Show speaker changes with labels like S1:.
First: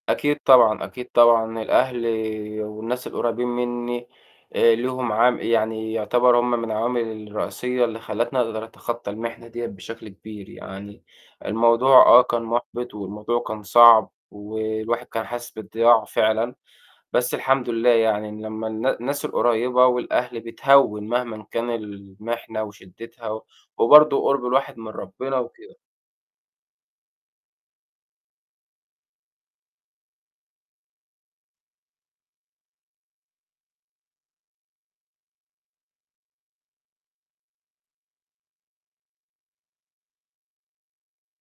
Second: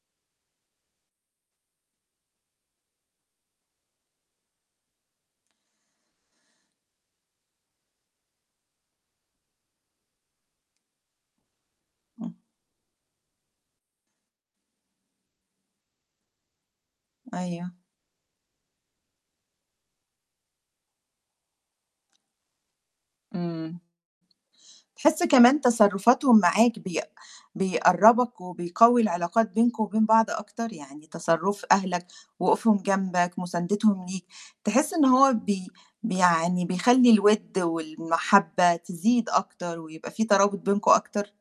S1: أكيد طبعًا، أكيد طبعًا الأهل والناس القريبين مني، آآ ليهم عام يعني يعتبروا هُم من العوامل الرئيسية اللي خلّتني أقدر أتخطى المحنة ديّة بشكل كبير، يعني الموضوع آه،
S2: إمم.
S1: كان مُحبِط والموضوع كان صعب، والواحد كان حاسس بالضياع فعلًا، بس الحمد
S2: أيوه.
S1: لله يعني إن لمّا النا الناس القريبة والأهل بِتهِّون مهما كان المحنة وشدّتها،
S2: إمم.
S1: وبرضه قُرب الواحد من
S2: تحس
S1: ربنا
S2: كمان
S1: وكده.
S2: تصرفاتهم معاك بيق بيقرّبك وبيقوّي العلاقات بينكم وبين بعض أكتر، يعني تصرُّف أهلك، وقوفهم جنبك، مساندتهم ليك، تحس إن هو بي بي يعني بيخلّي الوِد والمحبة تزيد أكتر ويبقى في ترابط بينكم أكتر؟